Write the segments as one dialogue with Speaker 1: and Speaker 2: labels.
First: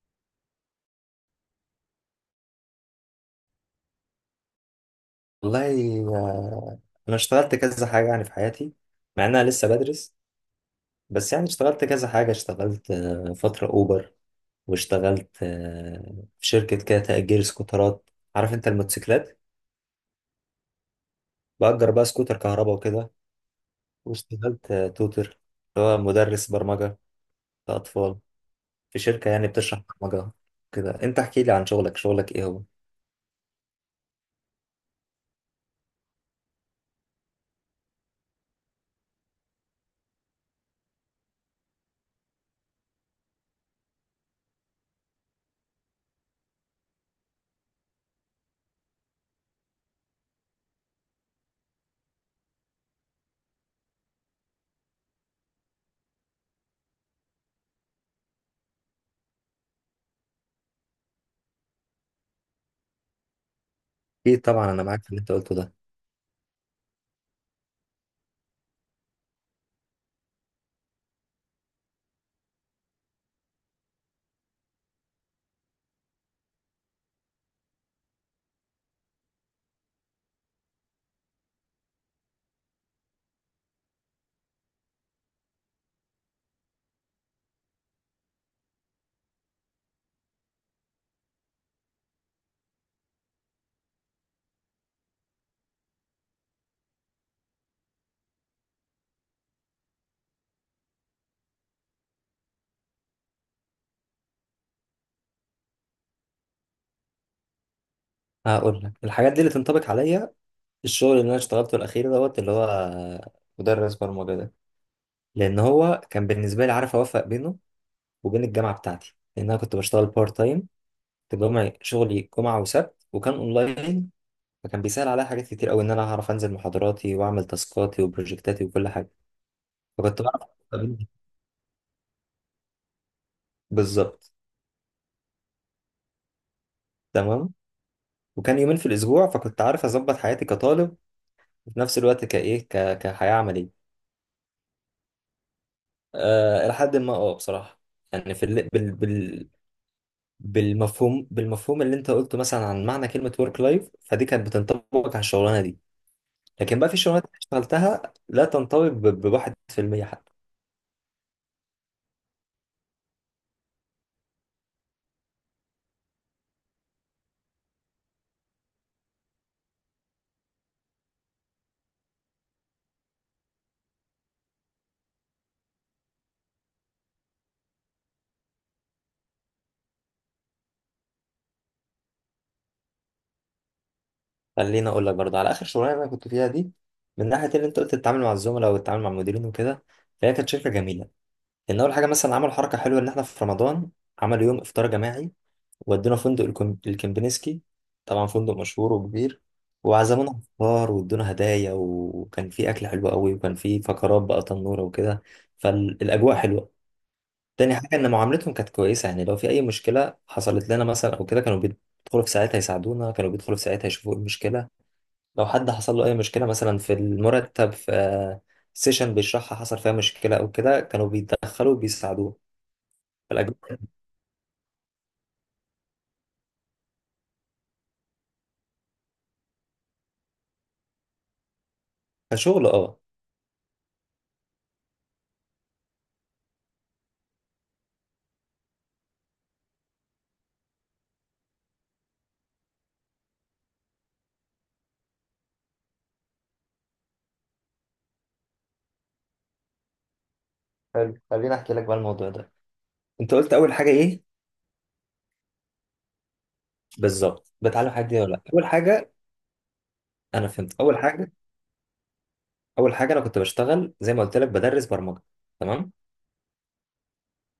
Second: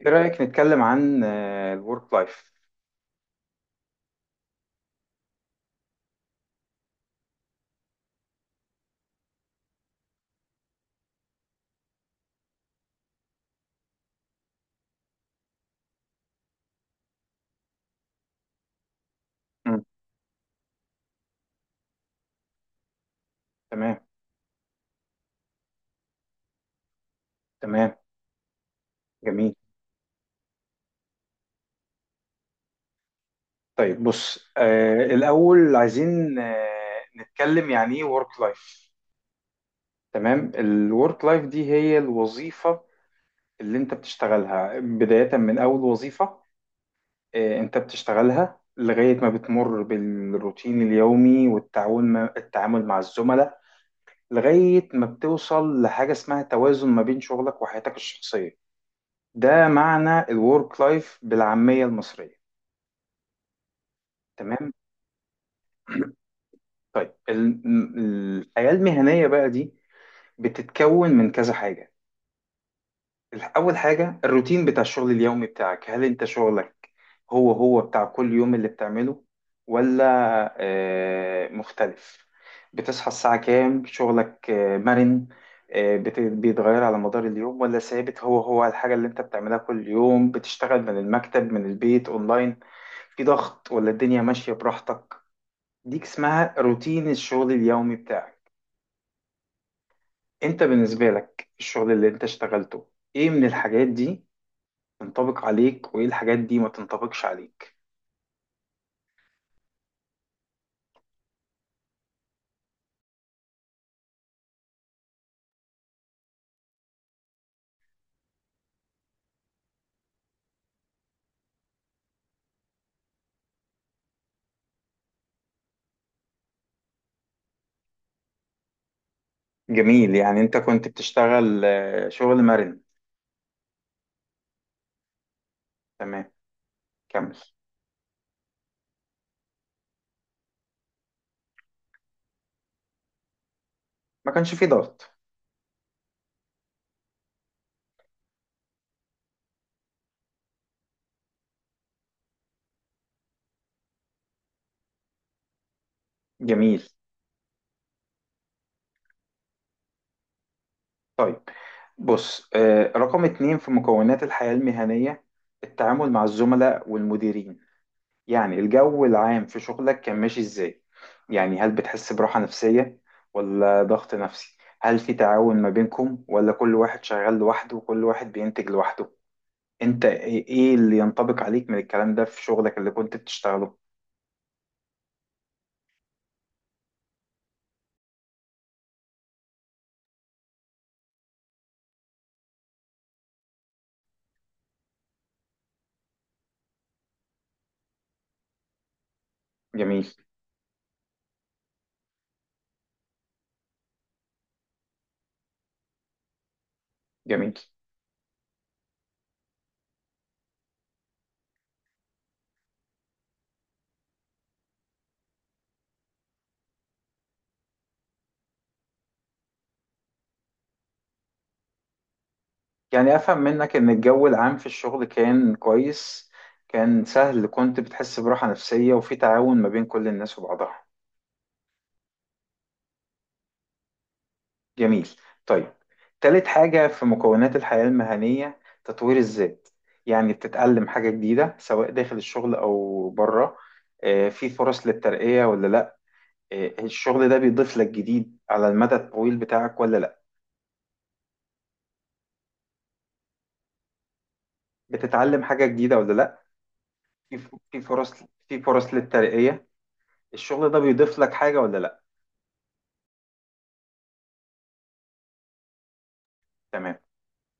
Speaker 1: ايه رأيك نتكلم عن الورك لايف؟
Speaker 2: والله آه، انا اشتغلت كذا حاجه يعني في حياتي، مع ان انا لسه بدرس. بس يعني اشتغلت كذا حاجه، اشتغلت فتره اوبر، واشتغلت في شركه كده تأجير سكوترات، عارف انت الموتوسيكلات، بأجر بقى سكوتر كهرباء وكده.
Speaker 1: تمام.
Speaker 2: واشتغلت توتر، اللي هو مدرس برمجه
Speaker 1: تمام.
Speaker 2: لأطفال، في شركه يعني
Speaker 1: جميل.
Speaker 2: بتشرح برمجه كده. انت احكي لي عن شغلك شغلك ايه هو؟
Speaker 1: طيب بص، الأول عايزين نتكلم يعني ايه ورك لايف. تمام، الورك لايف دي هي الوظيفة اللي انت بتشتغلها، بداية من أول وظيفة انت بتشتغلها لغاية ما بتمر بالروتين اليومي والتعاون التعامل مع الزملاء، لغاية ما بتوصل لحاجة اسمها توازن ما بين شغلك وحياتك الشخصية. ده معنى الورك لايف بالعامية المصرية.
Speaker 2: اكيد طبعا
Speaker 1: تمام.
Speaker 2: انا معاك في اللي انت قلته ده.
Speaker 1: طيب الحياة المهنية بقى دي بتتكون من كذا حاجة. أول حاجة، الروتين بتاع الشغل اليومي بتاعك. هل أنت شغلك هو هو بتاع كل يوم اللي بتعمله، ولا مختلف؟ بتصحى الساعة كام؟ شغلك مرن، بيتغير على مدار اليوم، ولا ثابت هو هو الحاجة اللي أنت بتعملها كل يوم؟ بتشتغل من المكتب، من البيت، أونلاين؟ في ضغط ولا الدنيا ماشية براحتك؟ ديك اسمها روتين الشغل اليومي بتاعك. انت بالنسبة لك الشغل اللي انت اشتغلته، ايه من الحاجات دي تنطبق عليك وايه الحاجات دي ما تنطبقش عليك؟
Speaker 2: هقول لك الحاجات دي اللي تنطبق عليا. الشغل اللي انا اشتغلته الاخير دوت، اللي هو مدرس برمجه ده، لان هو كان بالنسبه لي عارف اوفق بينه وبين الجامعه بتاعتي، لان انا كنت بشتغل بارت تايم، كنت بجمع شغلي جمعه وسبت وكان اونلاين. فكان بيسهل عليا حاجات كتير قوي، ان انا هعرف انزل محاضراتي واعمل تاسكاتي وبروجكتاتي وكل حاجه.
Speaker 1: جميل،
Speaker 2: فكنت
Speaker 1: يعني
Speaker 2: بعرف
Speaker 1: انت
Speaker 2: أوفق
Speaker 1: كنت
Speaker 2: بينهم.
Speaker 1: بتشتغل شغل مرن.
Speaker 2: بالظبط.
Speaker 1: تمام، كمل.
Speaker 2: تمام. وكان يومين في الاسبوع، فكنت عارف اظبط حياتي كطالب وفي نفس الوقت كحياه عمليه.
Speaker 1: ما كانش فيه ضغط؟
Speaker 2: لحد ما بصراحه يعني في ال... بال... بال... بالمفهوم بالمفهوم اللي انت قلته مثلا عن معنى كلمة ورك لايف، فدي كانت بتنطبق على الشغلانة دي. لكن
Speaker 1: جميل.
Speaker 2: بقى في شغلانات انا اشتغلتها لا تنطبق بواحد في المية حتى.
Speaker 1: طيب بص، رقم اتنين في مكونات الحياة المهنية، التعامل مع الزملاء والمديرين. يعني الجو العام في شغلك كان ماشي ازاي؟ يعني هل بتحس براحة نفسية ولا ضغط نفسي؟ هل في تعاون ما بينكم ولا كل واحد شغال لوحده وكل واحد بينتج لوحده؟ انت ايه، إيه اللي ينطبق عليك من الكلام ده في شغلك اللي كنت بتشتغله؟
Speaker 2: خليني اقول لك برضه على اخر شغلانة انا كنت فيها دي، من ناحية اللي انت قلت تتعامل مع الزملاء والتعامل مع المديرين وكده. فهي كانت شركة جميلة، لان اول حاجة مثلا عملوا حركة حلوة، ان احنا في رمضان عملوا يوم افطار جماعي، ودونا فندق الكمبنسكي، طبعا فندق مشهور وكبير،
Speaker 1: جميل.
Speaker 2: وعزمونا فطار وادونا هدايا، وكان في اكل حلو قوي، وكان في فقرات بقى تنوره وكده. فالاجواء حلوه.
Speaker 1: جميل،
Speaker 2: تاني حاجه ان معاملتهم كانت كويسه، يعني لو في اي مشكله حصلت لنا مثلا او كده كانوا بيدخلوا في ساعتها يساعدونا، كانوا بيدخلوا في ساعتها يشوفوا ايه المشكله. لو حد حصل له اي مشكله، مثلا في المرتب، في سيشن بيشرحها حصل فيها مشكله او كده، كانوا بيتدخلوا وبيساعدوه.
Speaker 1: يعني افهم
Speaker 2: فالاجواء
Speaker 1: منك ان الجو العام في الشغل كان كويس، كان سهل، كنت بتحس براحة نفسية وفي تعاون ما بين كل الناس وبعضها.
Speaker 2: كشغل اه.
Speaker 1: جميل. طيب، تالت حاجة في مكونات الحياة المهنية، تطوير الذات. يعني بتتعلم حاجة جديدة سواء داخل الشغل أو بره، في فرص للترقية ولا لأ، الشغل ده بيضيف لك جديد على المدى الطويل بتاعك ولا لأ؟
Speaker 2: حلو، خليني احكي لك بقى الموضوع ده. انت قلت اول حاجه ايه؟
Speaker 1: بتتعلم حاجة جديدة ولا لأ؟
Speaker 2: بالظبط.
Speaker 1: في
Speaker 2: بتعلم الحاجات
Speaker 1: فرص،
Speaker 2: دي ولا لا
Speaker 1: في
Speaker 2: اول
Speaker 1: فرص
Speaker 2: حاجه.
Speaker 1: للترقية،
Speaker 2: انا
Speaker 1: الشغل
Speaker 2: فهمت
Speaker 1: ده
Speaker 2: اول
Speaker 1: بيضيف
Speaker 2: حاجه.
Speaker 1: لك حاجة ولا لأ؟
Speaker 2: اول حاجه انا كنت بشتغل زي ما قلت لك بدرس برمجه، تمام؟
Speaker 1: تمام.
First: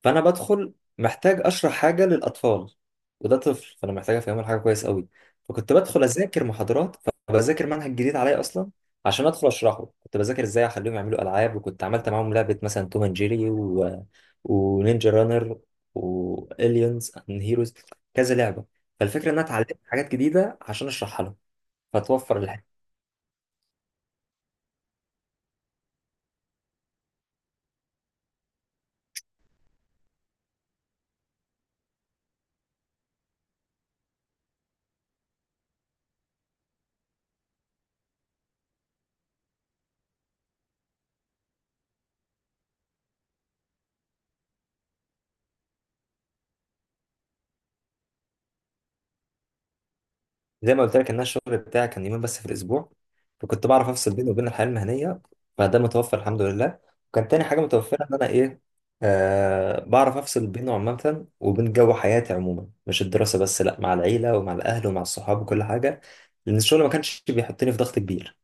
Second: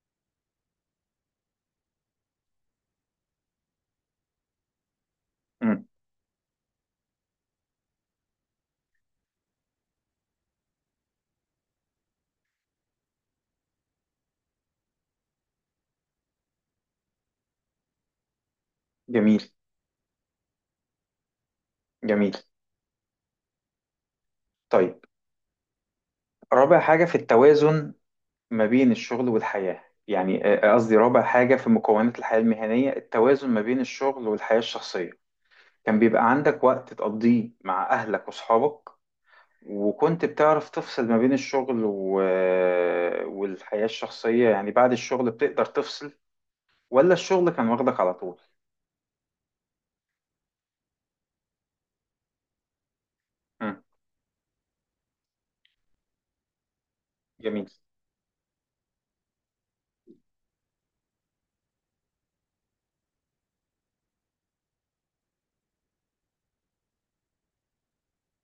Speaker 2: فانا بدخل محتاج اشرح حاجه للاطفال، وده طفل، فانا محتاج افهمه الحاجه كويس قوي. فكنت
Speaker 1: مم.
Speaker 2: بدخل اذاكر محاضرات، فبذاكر منهج جديد عليا اصلا عشان ادخل اشرحه. كنت بذاكر ازاي اخليهم يعملوا العاب، وكنت عملت معاهم لعبه مثلا توم اند جيري ونينجا رانر، واليونز اند هيروز، كذا لعبه. فالفكره ان انا
Speaker 1: جميل.
Speaker 2: اتعلمت حاجات جديده عشان اشرحها لهم.
Speaker 1: جميل.
Speaker 2: فتوفر.
Speaker 1: طيب رابع حاجة في التوازن ما بين الشغل والحياة. يعني قصدي رابع حاجة في مكونات الحياة المهنية، التوازن ما بين الشغل والحياة الشخصية. كان بيبقى عندك وقت تقضيه مع أهلك وأصحابك، وكنت بتعرف تفصل ما بين الشغل و... آه، والحياة الشخصية؟ يعني بعد الشغل بتقدر تفصل ولا الشغل كان واخدك على طول؟
Speaker 2: زي ما قلت لك ان أنا الشغل بتاعي كان يومين بس في الاسبوع، فكنت
Speaker 1: مم.
Speaker 2: بعرف افصل بيني وبين الحياه المهنيه. فده متوفر الحمد لله. وكان تاني حاجه
Speaker 1: جميل.
Speaker 2: متوفره، ان انا ايه، آه بعرف افصل بينه عامه وبين جو حياتي عموما، مش الدراسه بس لا، مع العيله ومع الاهل ومع الصحاب وكل حاجه. لان الشغل ما كانش بيحطني في ضغط كبير.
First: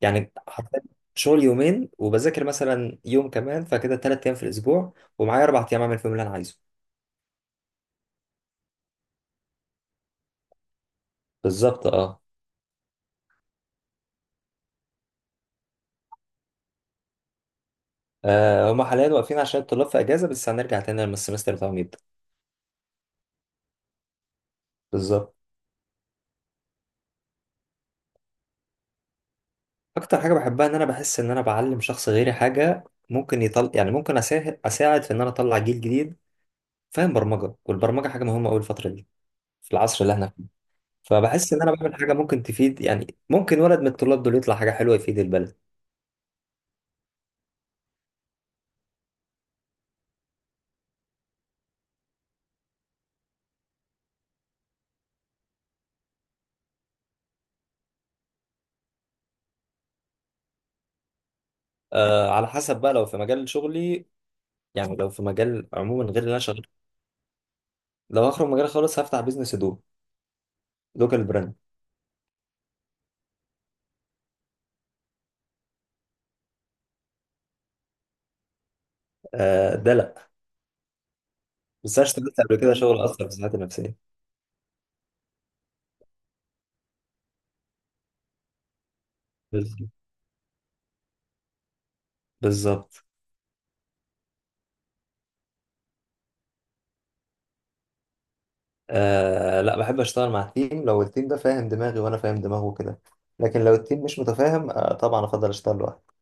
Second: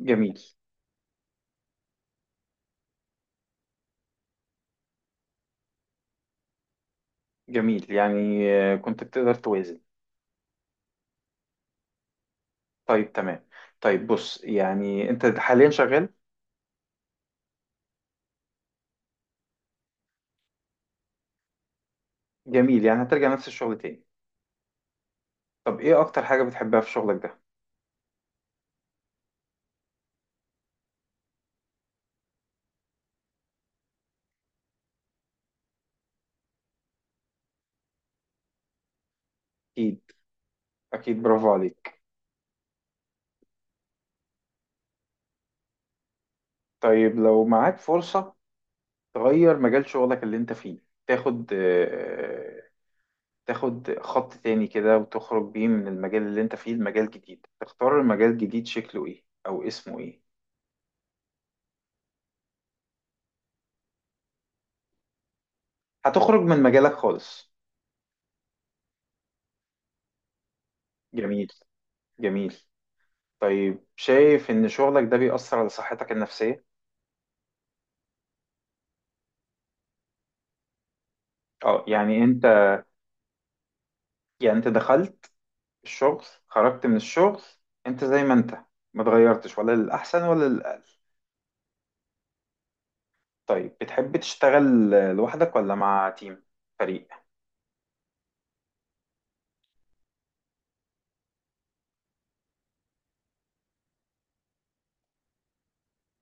Speaker 2: يعني حرفيا شغل يومين، وبذاكر مثلا يوم كمان، فكده ثلاث ايام في الاسبوع، ومعايا اربع ايام اعمل فيهم اللي انا عايزه.
Speaker 1: جميل، يعني كنت بتقدر توازن.
Speaker 2: بالظبط اه.
Speaker 1: طيب تمام. طيب بص، يعني انت حاليا شغال؟
Speaker 2: آه، هما حاليا واقفين عشان الطلاب في اجازه، بس هنرجع تاني لما السمستر بتاعهم يبدا.
Speaker 1: جميل، يعني هترجع نفس الشغل تاني.
Speaker 2: بالظبط.
Speaker 1: طب ايه اكتر حاجة بتحبها في شغلك ده؟
Speaker 2: اكتر حاجه بحبها ان انا بحس ان انا بعلم شخص غيري حاجه، ممكن يطل يعني ممكن اساعد في ان انا اطلع جيل جديد فاهم برمجه، والبرمجه حاجه مهمه قوي الفتره دي في
Speaker 1: اكيد.
Speaker 2: العصر اللي احنا فيه.
Speaker 1: اكيد، برافو
Speaker 2: فبحس ان انا بعمل
Speaker 1: عليك.
Speaker 2: حاجه ممكن تفيد، يعني ممكن ولد من الطلاب دول يطلع حاجه حلوه يفيد البلد.
Speaker 1: طيب، لو معاك فرصة تغير مجال شغلك اللي انت فيه، تاخد تاخد خط تاني كده وتخرج بيه من المجال اللي انت فيه لمجال جديد، تختار المجال الجديد شكله ايه او اسمه ايه؟
Speaker 2: آه على حسب بقى، لو في مجال شغلي، يعني لو في مجال عموما غير اللي انا
Speaker 1: هتخرج من
Speaker 2: شغال،
Speaker 1: مجالك خالص.
Speaker 2: لو هخرج مجال خالص هفتح بيزنس هدوم، لوكال
Speaker 1: جميل.
Speaker 2: براند.
Speaker 1: جميل. طيب، شايف ان شغلك ده بيأثر على صحتك النفسية؟
Speaker 2: آه ده لا،
Speaker 1: اه،
Speaker 2: بس انا
Speaker 1: يعني
Speaker 2: اشتغلت
Speaker 1: انت،
Speaker 2: قبل كده شغل اثر في صحتي النفسيه.
Speaker 1: يعني انت دخلت الشغل، خرجت من الشغل، انت زي ما انت، ما اتغيرتش ولا
Speaker 2: بالظبط،
Speaker 1: للأحسن ولا للأقل؟
Speaker 2: بالظبط.
Speaker 1: طيب، بتحب تشتغل لوحدك ولا مع تيم؟ فريق.
Speaker 2: آه لا بحب اشتغل مع التيم لو التيم ده فاهم دماغي وانا فاهم دماغه كده، لكن لو التيم مش متفاهم آه طبعا افضل اشتغل لوحدي.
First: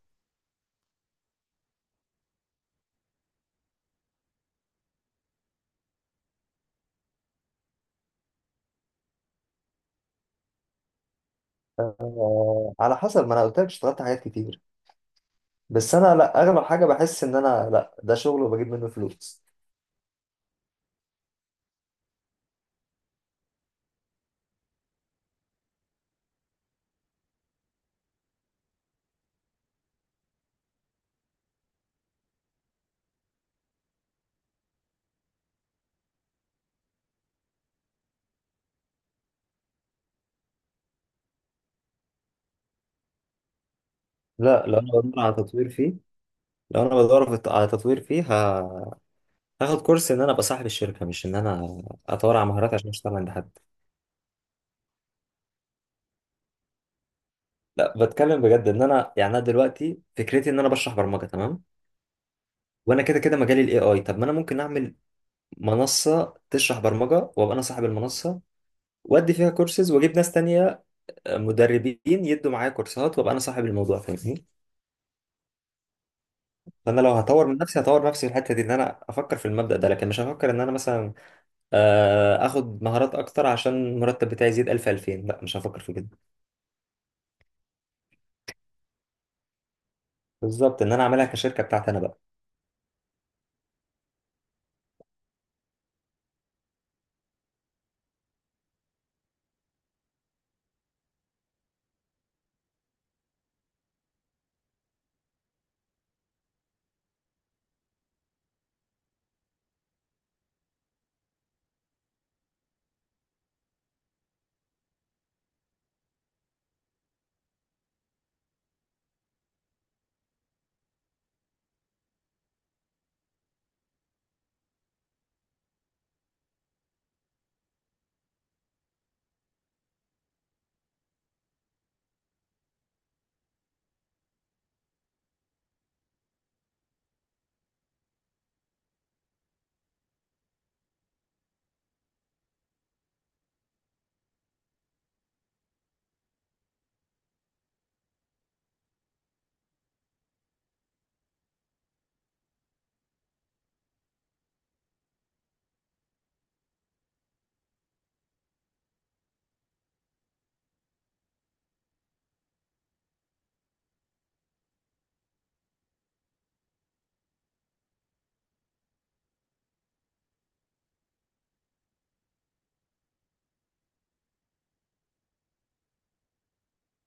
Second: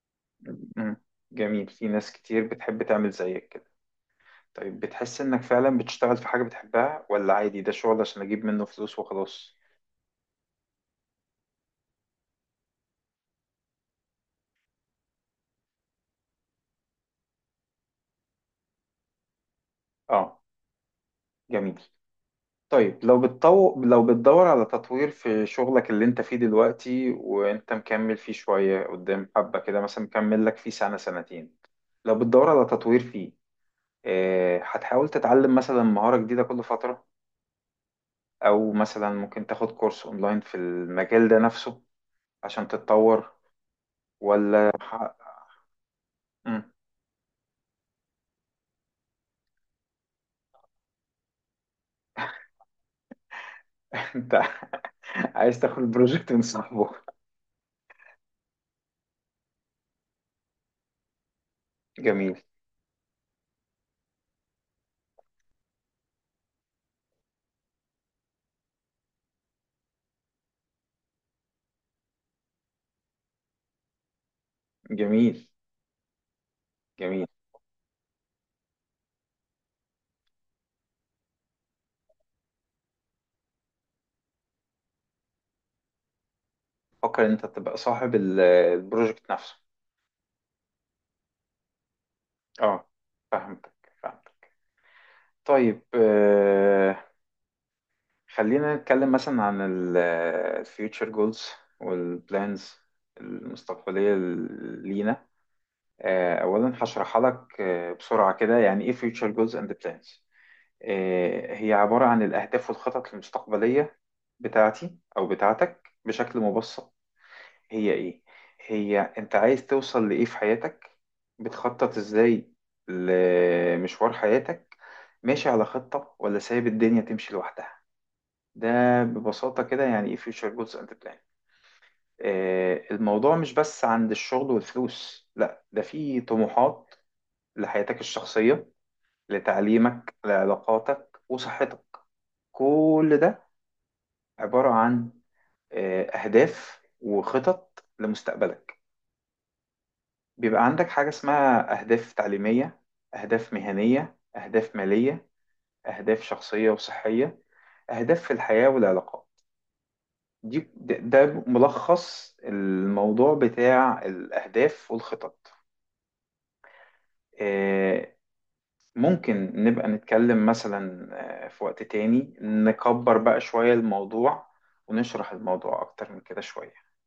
Speaker 1: مم. جميل. في ناس كتير بتحب تعمل زيك كده. طيب، بتحس انك فعلا بتشتغل في حاجة بتحبها، ولا عادي ده شغل عشان اجيب منه فلوس وخلاص؟
Speaker 2: آه على حسب، ما انا قلت لك اشتغلت حاجات كتير، بس انا لا اغلب حاجه بحس ان انا لا ده شغل وبجيب منه فلوس.
Speaker 1: اه. جميل. طيب، لو لو بتدور على تطوير في شغلك اللي انت فيه دلوقتي، وانت مكمل فيه شوية قدام، حبة كده مثلا مكمل لك فيه سنة سنتين، لو بتدور على تطوير فيه، هتحاول تتعلم مثلا مهارة جديدة كل فترة، او مثلا ممكن تاخد كورس اونلاين في المجال ده نفسه عشان تتطور،
Speaker 2: لا
Speaker 1: ولا
Speaker 2: لو انا بدور
Speaker 1: ح-
Speaker 2: على تطوير فيه،
Speaker 1: مم.
Speaker 2: لو انا بدور في- على تطوير فيه ه- هاخد كورس ان انا ابقى صاحب الشركه، مش ان انا اتطور على مهارات عشان اشتغل عند حد.
Speaker 1: انت عايز تاخد بروجكت من صاحبه؟
Speaker 2: لا بتكلم بجد، ان انا يعني انا دلوقتي فكرتي ان انا بشرح برمجه تمام،
Speaker 1: جميل.
Speaker 2: وانا كده كده مجالي الاي اي، طب ما انا ممكن اعمل منصة تشرح برمجة وابقى انا صاحب المنصة، وادي فيها كورسز واجيب ناس تانية، مدربين يدوا معايا كورسات، وابقى انا صاحب الموضوع، فاهمني؟
Speaker 1: جميل.
Speaker 2: فانا لو
Speaker 1: جميل.
Speaker 2: هطور من نفسي هطور نفسي في الحتة دي، ان انا افكر في المبدأ ده، لكن مش هفكر ان انا مثلا اخد مهارات اكتر عشان المرتب بتاعي يزيد 1000 2000، لا مش هفكر في كده.
Speaker 1: فكر ان انت تبقى صاحب البروجكت نفسه.
Speaker 2: بالظبط ان انا اعملها كشركة بتاعتي انا بقى.
Speaker 1: اه، فهمتك. فهمتك. طيب آه، خلينا نتكلم مثلا عن الفيوتشر جولز والبلانز المستقبلية لينا. اولا هشرحها لك بسرعة كده، يعني ايه future goals and plans. هي عبارة عن الأهداف والخطط المستقبلية بتاعتي أو بتاعتك. بشكل مبسط، هي إيه؟ هي أنت عايز توصل لإيه في حياتك؟ بتخطط إزاي لمشوار حياتك؟ ماشي على خطة ولا سايب الدنيا تمشي لوحدها؟ ده ببساطة كده يعني إيه future goals and plan. الموضوع مش بس عند الشغل والفلوس، لا ده فيه طموحات لحياتك الشخصية، لتعليمك، لعلاقاتك وصحتك. كل ده عبارة عن أهداف وخطط لمستقبلك. بيبقى عندك حاجة اسمها أهداف تعليمية، أهداف مهنية، أهداف مالية، أهداف شخصية وصحية، أهداف في الحياة والعلاقات. دي ده ده ملخص الموضوع بتاع الأهداف والخطط. آه، ممكن نبقى نتكلم مثلا في وقت تاني، نكبر بقى شوية الموضوع ونشرح الموضوع أكتر من كده شوية.